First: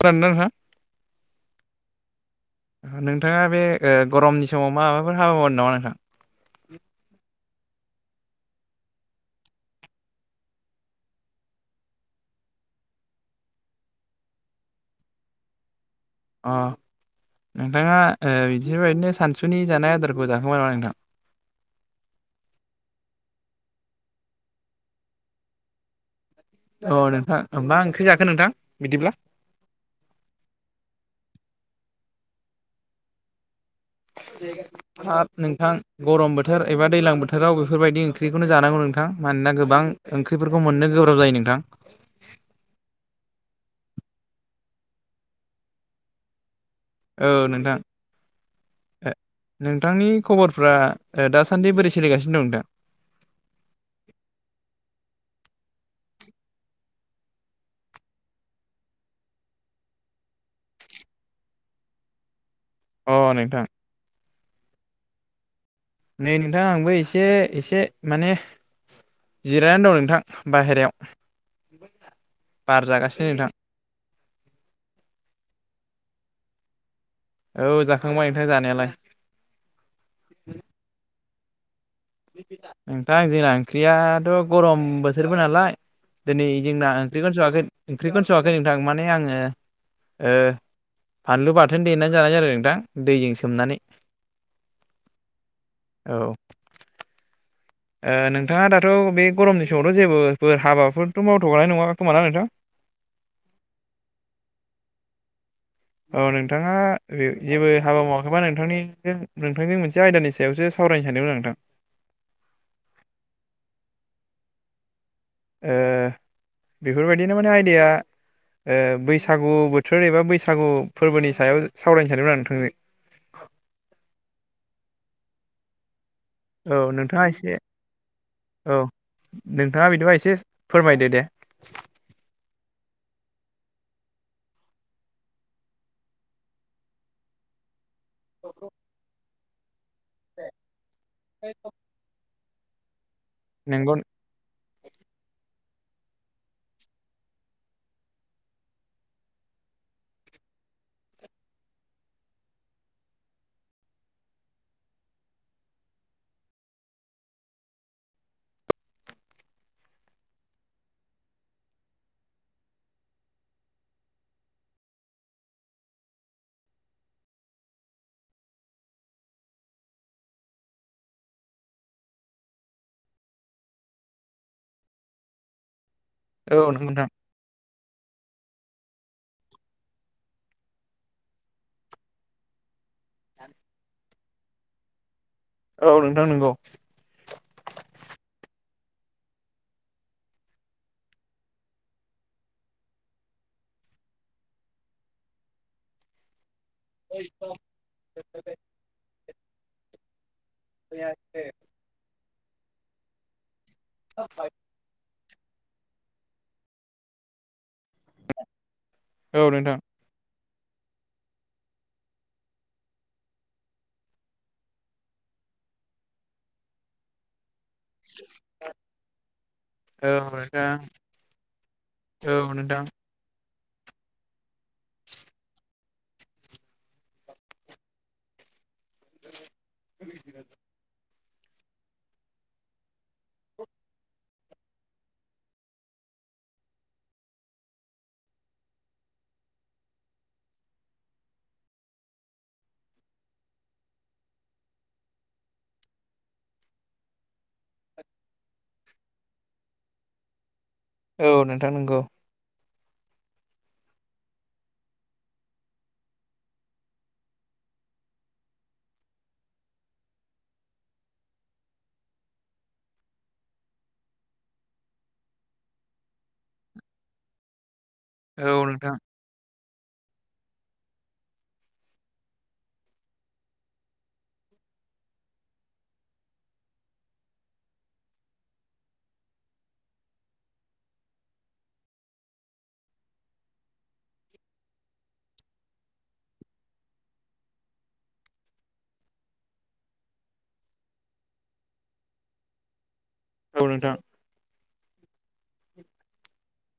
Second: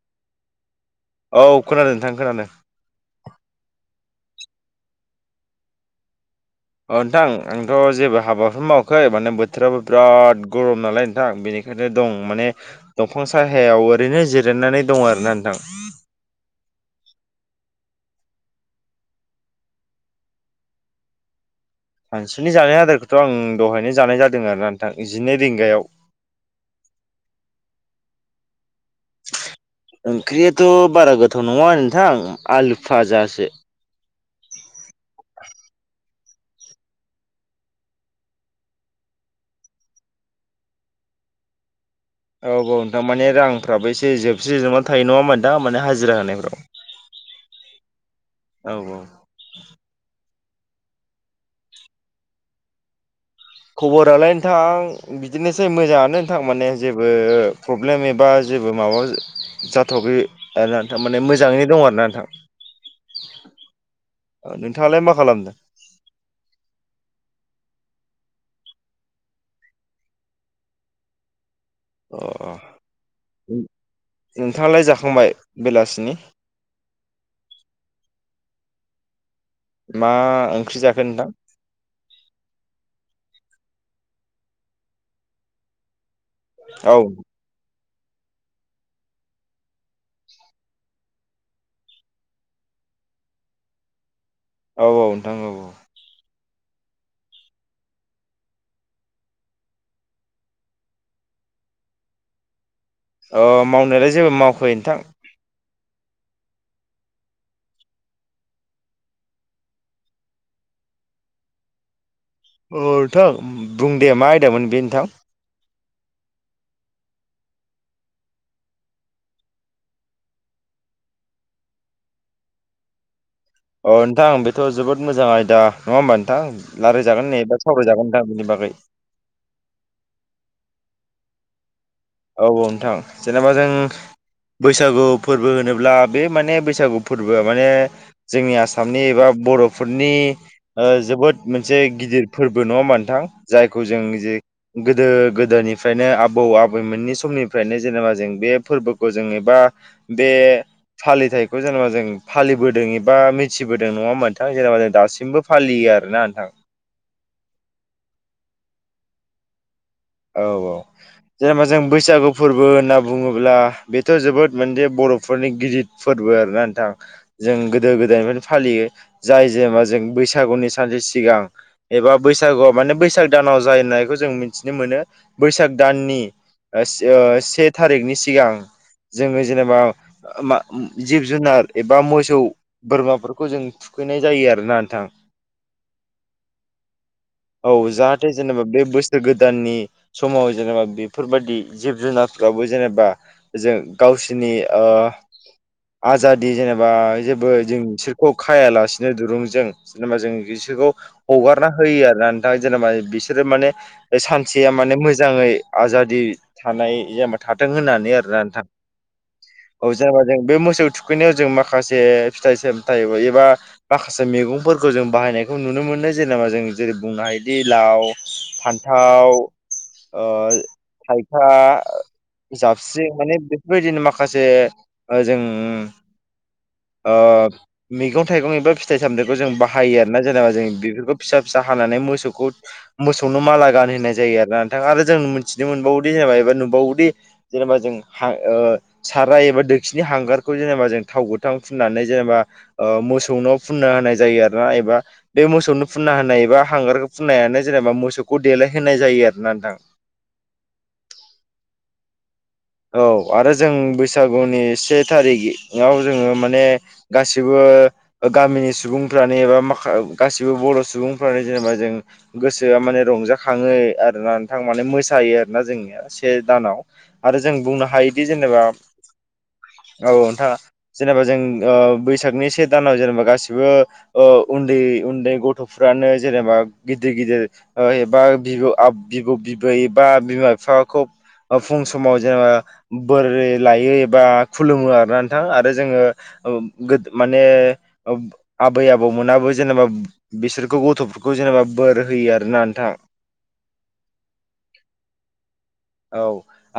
खोनादोंना औ खोनादों नोंथां खोनादों नोंथाङा बे ओ गरमनि समाव माबाफोर हाबा मावोन नामा नोंथां अ नोंथां आंथ' जेबो हाबाफोर मावखै माने बोथोराबो बिराद गरम नालाय नोंथां बेनिखायनो दं माने दंफां साहायाव ओरैनो जिरायनानै दं आरोना नोंथां आ नोंथाङा ओ बिदिबायदिनो सानसुनि जानाय आदारखौ जाखांबाय नामा नोंथां सानसुनि जानाय आदारखौथ' आं दहायनो जानाय जादों आरो नोंथां जिनै रिंगायाव अ नोंथां मा ओंख्रि जाखो नोंथां बिदिब्ला? ओंख्रियाथ' बारा गोथाव नङा नोंथां आलु फाजासो हाब नोंथां गरम बोथोर एबा दैजलां बोथोराव बेफोरबायदि ओंख्रिखौनो जानांगौ नोंथां मानोना गोबां ओंख्रिफोरखौ मोननो गोब्राब जायो नोंथां औ औ नोंथां माने रांफ्राबो एसे जोबस्रिजोबनानै थायो नङा होनबा नोंथां माने हाजिरा होनायफ्राव औ नोंथां औ औ नोंथांनि खबरफ्रा दासान्दि बोरै सोलिगासिनो दं नोंथां खबरालाय नोंथां बिदिनोसै मोजाङानो नोंथां माने जेबो प्रब्लेम एबा जेबो माबा जाथखै आरोना नोंथां माने मोजाङैनो दं आरोना नोंथां अ नोंथां नोंथाङालाय मा खालामदों नै नोंथा आंबो एसे एसे माने जिरायनानै दं नोंथां बाहेरायाव अ बार जागासिनो नोंथां। नोंथाङालाय जाखांबाय बेलासि नि औ जाखांबाय नोंथां जानायालाय मा ओंख्रि जाखोन नोंथां नोंथां जोंना ओंख्रियाथ' गरम बोथोरबो नालाय दिनै जोंना औ ओंख्रिखौनो स'वाखै ओंख्रिखौनो स'वाखै नोंथां माने आङो फानलु बाथोन देनानै जानाय जादों नोंथां दैजों सोमनानै औ औ नोंथां औ औ औ ओ नोंथाङा दाथ' बे गरमनि समावथ' जेबोफोर हाबाफोरथ' मावथ'गौानाय नङा खोमा ना नोंथां अ मावनायालाय जेबो मावखै नोंथां औ नोंथाङा जेबो हाबा मावाखैबा नोंथांनि नोंथांजों मोनसे आयदानि सायावसो स सावरायनो सानदोंमोन आं नोंथां अ नोंथां बुंदे मा आयदामोन बे नोंथां ओ बेफोरबायदिनो माने आयदाया ओ बैसागु बोथोर एबा बैसागु फोरबोनि सायाव सावरायनो सानदोंमोन आं नोंथांजों [unintelligible] अ नोंथां बेथ' जोबोद मोजां आयदा नङा होमबानो औ नोंथां नोंथाङा लारायजागोन एसे एबा सावरायजागोन नोंथां बिनि बागै औ नोंथाङा बिदिबा एसे फोरमायदो दे औ औ नोंथां जेनेबा जों बैसागु फोरबो होनोब्ला बे माने बैसागु फोरबोआ माने जोंनि आसामनि एबा बर'फोरनि ओ जोबोद मोनसे गिदिर फोरबो नङा मोनथां जायखौ नंगौ जों जे गोदो गोदोनिफ्रायनो आबौ आबौ बै मोननि समनिफ्रायनो जेनेबा जों बे फोरबोखौ जों एबा बे फालिथायखौ जों जेनेबा जों फालिबोदों एबा मिथिबोदों नङा होमबा नोंथां जेनेबा जों दासिमबो फालियो आरोना नोंथां [inaudible] औ औ जेनेबा जों बैसागु फोरबो होनना बुङोब्ला बेथ' जोबोद मोदे ब बर'फोरनि गिदिद फोरबो आरो ना नोंथां जों गोदो गोदायनिफ्रायनो फालियो जाय जेना जों बैसागुनि सानसे सिगां एबा बैसागुआव माने बैसाग दानाव जायो होननायखौ जों मिथि नो मोनो बैसाग दाननि औ नंगौ ओ नोंथां से थारिखनि सिगां जोङो जेनेबा मा जिब जुनार एबा मोसौ बोरमाफोरखौ जों थुखैनाय जायो आरो ना नोंथां औ नोंथां नंगौ औ जाहाथे जेनेबा बे दाननि समाव जेनेबा बेफोरबादि जिब जुनारफ्राबो जेनेबा जों गावसिर नि ओ आजाद दि जेनेबा जेबो जों बिसोरखौ खायालासिनो दुरुंजों जेनेबा जों बिसोरखौ औ नोंथां हगारना होयो आरोना नोंथाङा जेनेबा बिसोरो माने सानसेया माने मो जाङै आजादि थानाय जेनेबा था दों होननानै आरोना नोंथां औ जेनबा जों बे मोसौ थुखैनायाव जों माखासे फिथाइ सामथाइ एबा माखासे मैगंफोरखौ जों बाहाय नायखौ नुनो मोनो जेनेबा जों जेरै बुंनो हायोदि लाव फान्थाव ओ औ थाइखा नोंथां जाबस्रि माने बे बायदिनो माखासे जों ओ मैगं थाइगं एबा फिथाइ सामथाइखौ जों बा हायो आरोना जेनेबा जों बेफोरखौ फिसा फिसा हानानै मोसौखौ मोसौनो माला गान होनाय जायो आरो ना नोंथां आरो जों मिथिनो मोनबावदि जेनेबा एबा नुबावोदि जेनेबा जों हा ओ साराइ एबा दोखिनि हांगारखौ जेनेबा जों थाव गोथां फुननानै जेनेबा ओ मोसौनाव फुन फुनना होनाय जायो आरोना एबा बे मोसौनो फुनना होनाय एबा हांगार फुननायानो जेनेबा मोसौ खौ देलायहोनाय जायो आरोना नोंथां औ नोंथां नंगौ औ आरो जों बैसागुनि से थारिखआव जोङो माने गासिबो बो गामिनि सुबुंफ्रानो एबा गासिबो बर' सुबुंफ्रानो जेनेबा जों गोसो माने रंजाखाङो आरोना नोंथां माने मोसायो आरो ना जोंनिया से दानाव आरो जों बुंनो हायोदि औ जेनेबा नोंथां औ नोंथां जेनेबा जों ओ बैसागनि से दानाव जेनेबा गासिबो ओ उन्दै उन्दै गथ'फ्रानो जेनेबा गिदिर गिदिर ओ एबा बिब-बिब बैबा बिमा बिफाखौ ओ फं समाव जोङो बोरै लायो एबा खुलुमो आरोना नोंथां आरो जोङो ओ माने आबै आबौ मोनाबो जेनेबा बिसोरखौ गथ'फोरखौ जेनेबा बोर होयो आरोना नोंथां औ नोंथां औ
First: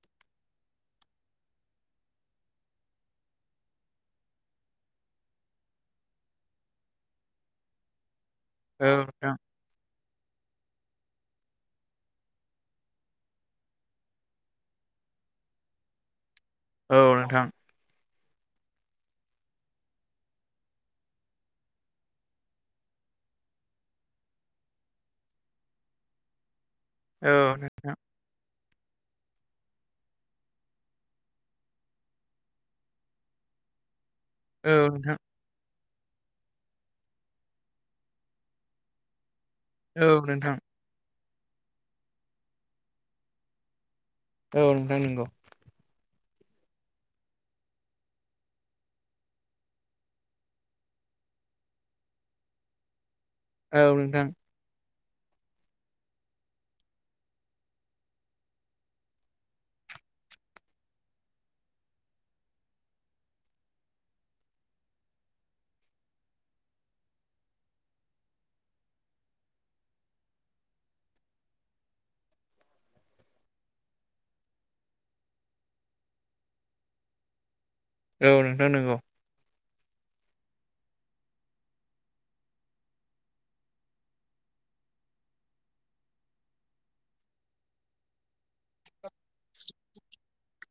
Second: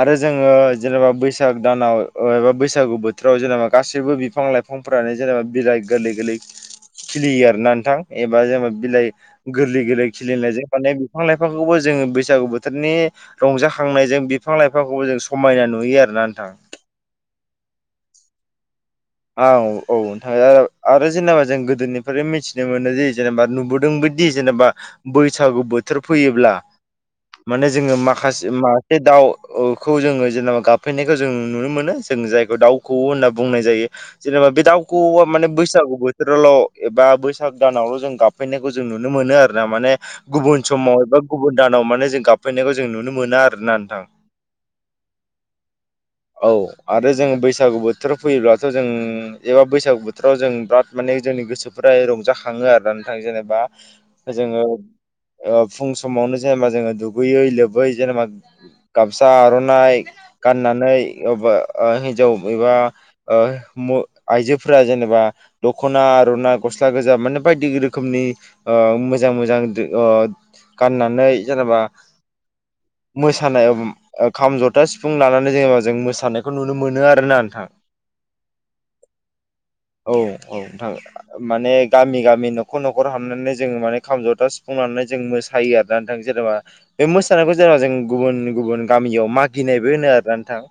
आरो जोङो जेनेबा बैसाग दानाव एबा बैसागु बोथोराव जेनेबा गासैबो बिफां लाइफांफोर रानो जेनेबा बिलाइ गोरलै गोरलै खिलियो आरोना नोंथां एबा जेनेबा औ बिलाइ गोरलै गोरलै खिलिनायजों माने बिफां लाइफांखौबो जोङो बैसागु बोथोरनि रंजाखांनायजों बिफां लाइ खौबो जों समायना नुयो आरोना नोंथां औ नोंथां औ औ नोंथां आरो जेनेबा जों गोदोनिफ्राय मिथिनो मोनो जे जेनेबा नुबोदों बि जेनेबा बैसागु बोथोर फैयोब्ला औ माने नोंथां जोङो माखासे मा बे दाउखौ जोङो जेनेबा गाबफैनायखौ जों नुनो मोनो जों जायखौ दाउ खौवो होनना बुंनाय जायो जेनेबा बे औ दाउ नोंथां खौवौवा माने बैसौ बोथोरावल' एबा बैसाग दानावल' जों गाबफैनायखौ जों नुनो मोनो आरो ना माने औ नोंथां गुबुन समाव एबा गुबुन दानाव माने जों गाबफैनायखौ जों नुनो मोना आरोना नोंथां औ नोंथां नंगौ औ आरो जोङो बैसागु बोथोर फैयोब्ला थ' जों एबा बैसागु बोथोराव जों बिराद माने जोंनि गोसोफोरा रंजाखाङो आरो ना जेनेबा औ नोंथां जोङो ओ फुं समावनो जेनेबा जोङो दुगैयै लोबै जेनेबा गामसा आर'नाइ गाननानै अबा ओ हिन्जाव एबा ओ मु आइजोफोरा जेनेबा दखना आर'ना गस्ला गोजा माने बायदि रोखोमनि ना ओ मोजां मोजां ओ गाननानै जेनेबा [inaudible] मोसानाय खाम जथा सिफुं लानानै जेनेबा जों मोसानायखौ नुनो मोनो आरो ना नोंथां औ नोंथां नंगौ औ औ नोंथां माने गामि गामि न'खर न'खर हाबनानै जोङो माने खामजथा सिुफुं लानानै जों मोसायो आरोना नोंथां जेनेबा बे मोसानायखौ जोंहा जों गुबुन गुबुन गामियाव मागिनायबो होनो आरोना नोंथां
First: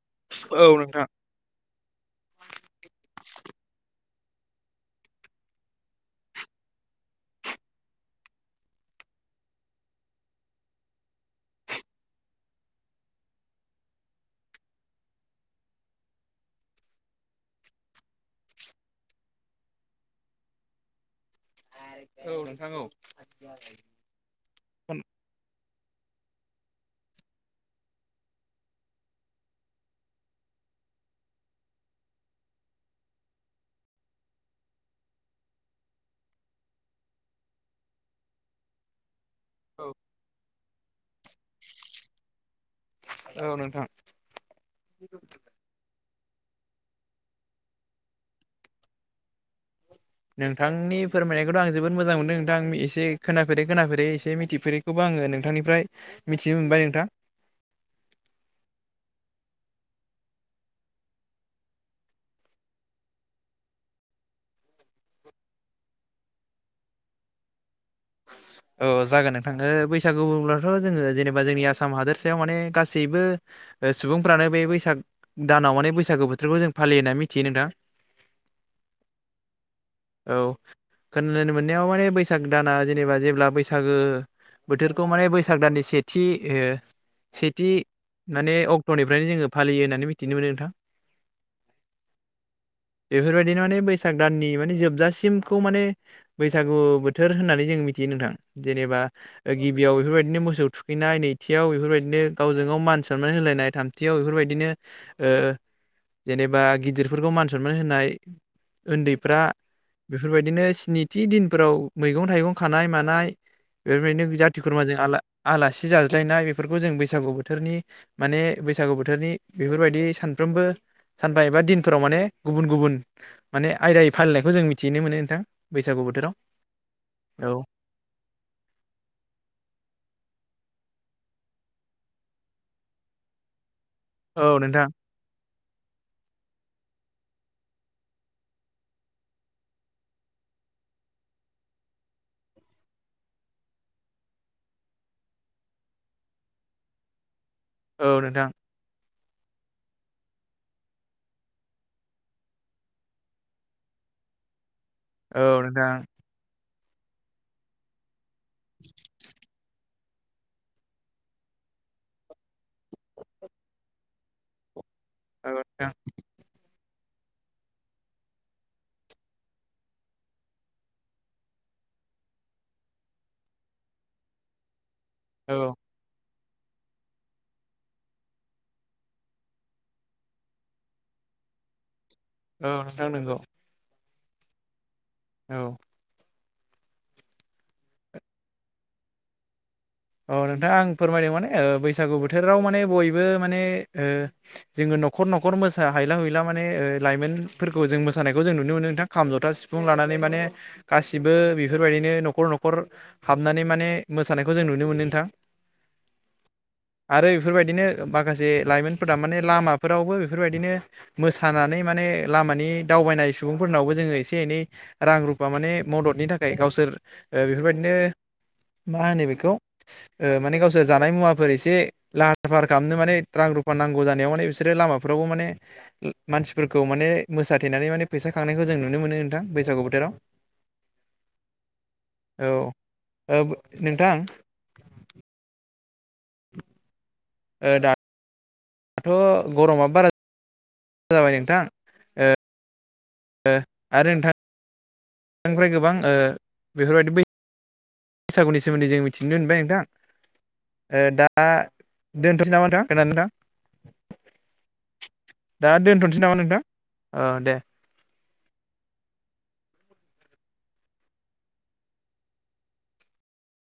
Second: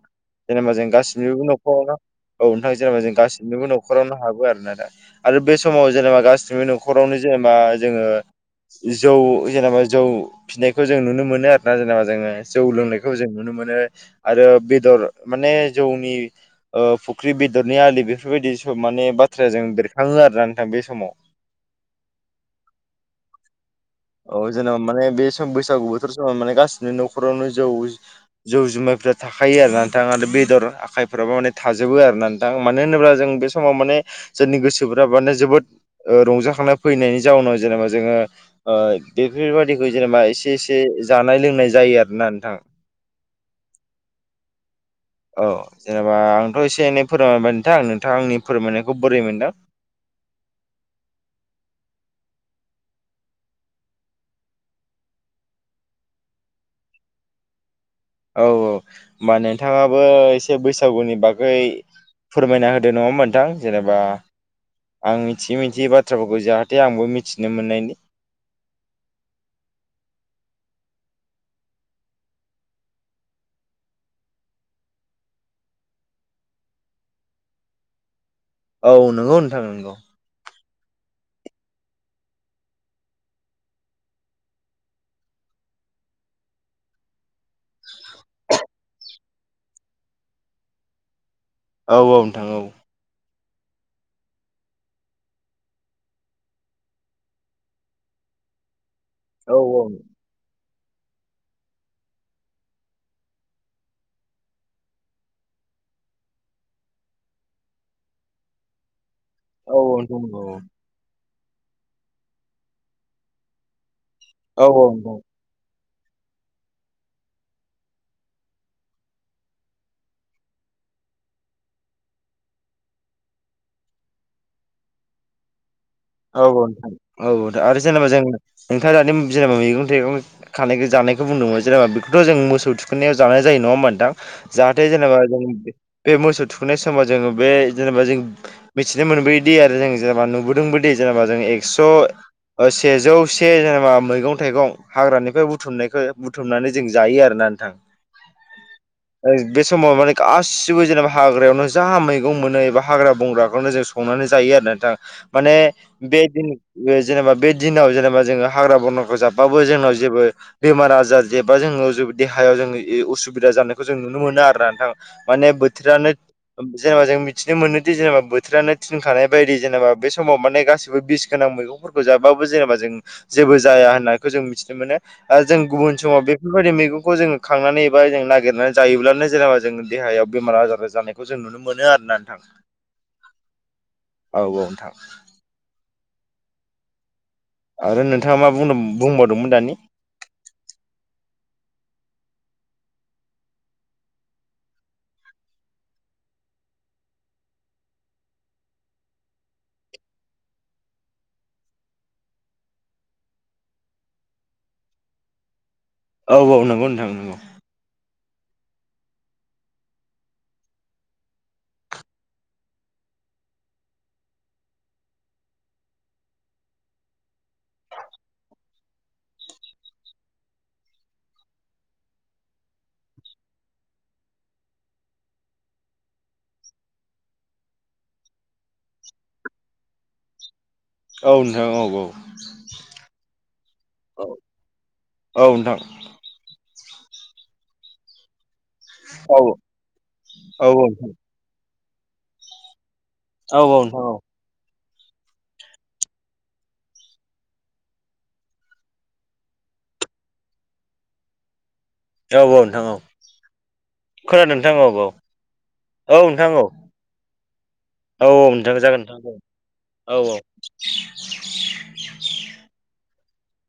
औ जेनेबा जों नोंथां गासिनिबो न'खराव औ नोंथां जेनेबा जों गासिनिबो न'खरावनो हाबो आरो ना दा आरो बे समाव जेनेबा गासिनिबो न'खराव रावनो जेनेबा जोङो जौ जेनेबा जौ फिनायखौ जों नुनो मोनो आरो ना जेनेबा जोङो जौ लोंनायखौ जों नुनो मोनो मोनो आरो बेदर माने जौनि ओ फुख्रि बेदरनि आलि बेफोरबायदि सब माने बाथ्राया जों बेरखाङो आरोना नोंथां बे समाव औ नोंथां औ औ जेनेबा माने बे सम बैसागु बोथोर समाव माने गासिबो न'खरावनो जौ जौ जुमायफ्रा थाखायो आरोना नोंथां आरो बेदर आखाइफोराबो माने थाजोबो आरोना नोंथां मानो होनोब्ला जों बे समाव माने जोंनि गोसोफ्रा ओ माने जोबोद रंजा खांनाय फैनायनि जाउनाव जेनेबा जोङो ओ बेफोरबायादिखौ जेनेबा एसे एसे जानाय लोंनाय जायो आरोना नोंथां औ नोंथां औ जेनेबा बा आंथ' एसे एनै फोरमायबाय नोंथां नोंथाङा आंनि फोरमायनायखौ बोरै मोनदों नोंथांनि फोरमायनायखौथ' आं जोबोद मोजां मोनदों नोंथां एसे खोनाफेरै खोनाफेरै एसे मिथिफेरैखौबो आं आङो नोंथांनिफ्राय मिथिनो मोनबाय नोंथां औ-औ होमबा नोंथाङाबो एसे बैसागुनि बागै फोरमायना होदो नङा होनबा नोंथां जेनेबा आं मिथियै - मिथियै बाथ्राफोरखौ जाहाथे आंबो मिथिनो मोननायनि औ जागोन नोंथाङो बैसागु बब्लाथ' जोङो जेनेबा जोंनि आसाम हादोरसायाव माने गासैबो सुबुंफ्रानो बे बैसाग दानाव माने बैसागो बोथोरखौ जों फालियो होनानै मिथियो नोंथां औ नंगौ नोंथां नंगौ औ खोनानो मोननायाव माने बैसाग दाना जेनेबा जे जब्ला बैसागो बोथोरखौ माने बैसाग दाननि सेथि ओ सेथि माने अक्ट'निफ्रायनो जोङो फालियो होननानै मिथिनो मोनो नोंथां औ - औ नोंथां औ बेफोरबायदिनो माने बैसाग दाननि माने जोबजासिमखौ माने बैसागु बोथोर होननानै जों मिथि नोंथां जेनेबा औ औ गिबियाव बेफोरबायदिनो मोसौ थुखैनाय नैथियाव बेफोरबायदिनो गावजों गाव मान सनमान होलायनाय थामथियाव बेफोरबायदिनो ओ जेनेबा गिदिरफोरखौ मान सनमान होनाय उन्दै फोरा औ औ नोंथां औ बेफोरबायदिनो स्निथि दिनफोराव मैगं थाइगं खानाय मानाय बेफोरबायदिनो जाथि औ औ खुरमाजों नोंथां आला आलासि जाज्लायनाय बेफोरखौ जों बैसागु बोथोरनि माने बैसागु बोथोरनि बेफोरबायदि सानफ्रोमबो सानफा एबा दिनफोराव माने गुबुन गुबुन माने आयदायै फालिनायखौ जों मिथिनो मोनो नोंथां बैसागु बोथोराव औ औ नोंथां औ औ आरो जेनेबा जों नोंथाङा दानि जेनेबा मैगं थाइगं खानायखौ जानायखौ बुंदोंमोन जेनेबा बेखौथ' जों मोसौ थुखोननाय जानाय जायो नङा होम थां औ जाहाथे नोंथां जेनेबा जों बे मोसौ थुखैनाय समाव जोङो बे जेनेबा जों मिथिनो मोनबोयोदि आरो जों जेनेबा नुबोदों बोदि दे जेनेबा जों एक्स' सेजौ से जेनेबा मैगं थाइगं हाग्रानिफ्राय बुथुमनायखौ बुथुमनानै जों जायो आरोना नोंथां औ नोंथां बे समाव माने गासिबो जेनेबा हाग्रायावनो जा मैगं मोनो एबा हाग्रा बंग्राखौनो जों संनानै जायो आरो ना नोंथां औ माने नोंथां बे दिन जेनेबा बे दिनाव जेनेबा जोङो हाग्रा बंग्राखौ जाबा बो जोंनाव जेबो बेमार आजार जेबा जोंनाव जों देहायाव जेबो असुबिदा जानायखौ जों नुनो मोना आरो ना नोंथां माने औ नोंथां बोथोरानो जेनेबा जों मिथिनो मोनोदि जेनेबा बोथोरानो थिनखानाय बायदि जेनेबा बे समाव माने गासिबो बिस गोनां मैगंफोरखौ जाबाबो जेनेबा जों जेबो जाया होननायखौ जों मिथिनो मोनो आरो जों औ गुबुन समाव बे बेफोरबायदि मैगंखौ जोङो खांनानै एबा जों नागिरनानै जायोब्लानो जेनेबा जों देहायाव बेमार आजार जानायखौ जों नुनो मोनो आरोना औ नोंथां नंगौ औ औ नोंथां औ आरो नों अ नोंथां आं फोरमायदों माने ओ बैसागु बोथोराव माने बयबो माने ओ जोङो न'खर नखर मोसा हायला हुला माने ओ लाइमोनफोरखौ जों मोसानायखौ जों नुनो मोनो नोंथां खाम ज'था सिफुं ला माने माने गासिबो बेफोरबायदिनो न'खर न'खर हाबनानै माने मोसानायखौ जों नुनो मोन नुनो मोनो नोंथां औ औ नंगौ नोंथां आरो नंगौ बेफोरबायदिनो माखासे जे लाइमोनफोरा माने लामाफोरावबो बेफोरबायदिनो मोसानानै माने लामानि दावबायनाय सुबुंफोरनावबो जोङो एसे एनै रां रुफा माने मददनि थाखाय गावसोर बेफोरबायदिनो ओ मा होनो बेखौ ओ माने गावसोर जानाय मुवाफोर एसे लाहार फाहार खालामनो माने रां रुफा नांगौ जानायाव माने बिसोरो लामाफ्रावबो माने मानसिफोरखौ माने मोसाथेनानै माने फैसा खांनायखौ जों नुनो मोनो नोंथां बैसागु सागु बोथोराव औ नोंथां औ औ ओ नोंथां औ औ औ नोंथां ओ दाथ' औ गरमा बारा औ नोंथां जाबाय नोंथां ओ औ औ नोंथां औ बेनिफ्राय गोबां ओ बेफोरबायदि बै बैसागुनि सोमोन्दै जों मिथिनो मोनबाय नोंथां ओ दा औ दोनथ'सै नामा नोंथां औ खोनादोंना खोनादों नोंथां औ औ दोनथ'नोसै औ नामा नोंथां औ औ दे औ औ नोंथां जागोन नोंथां औ औ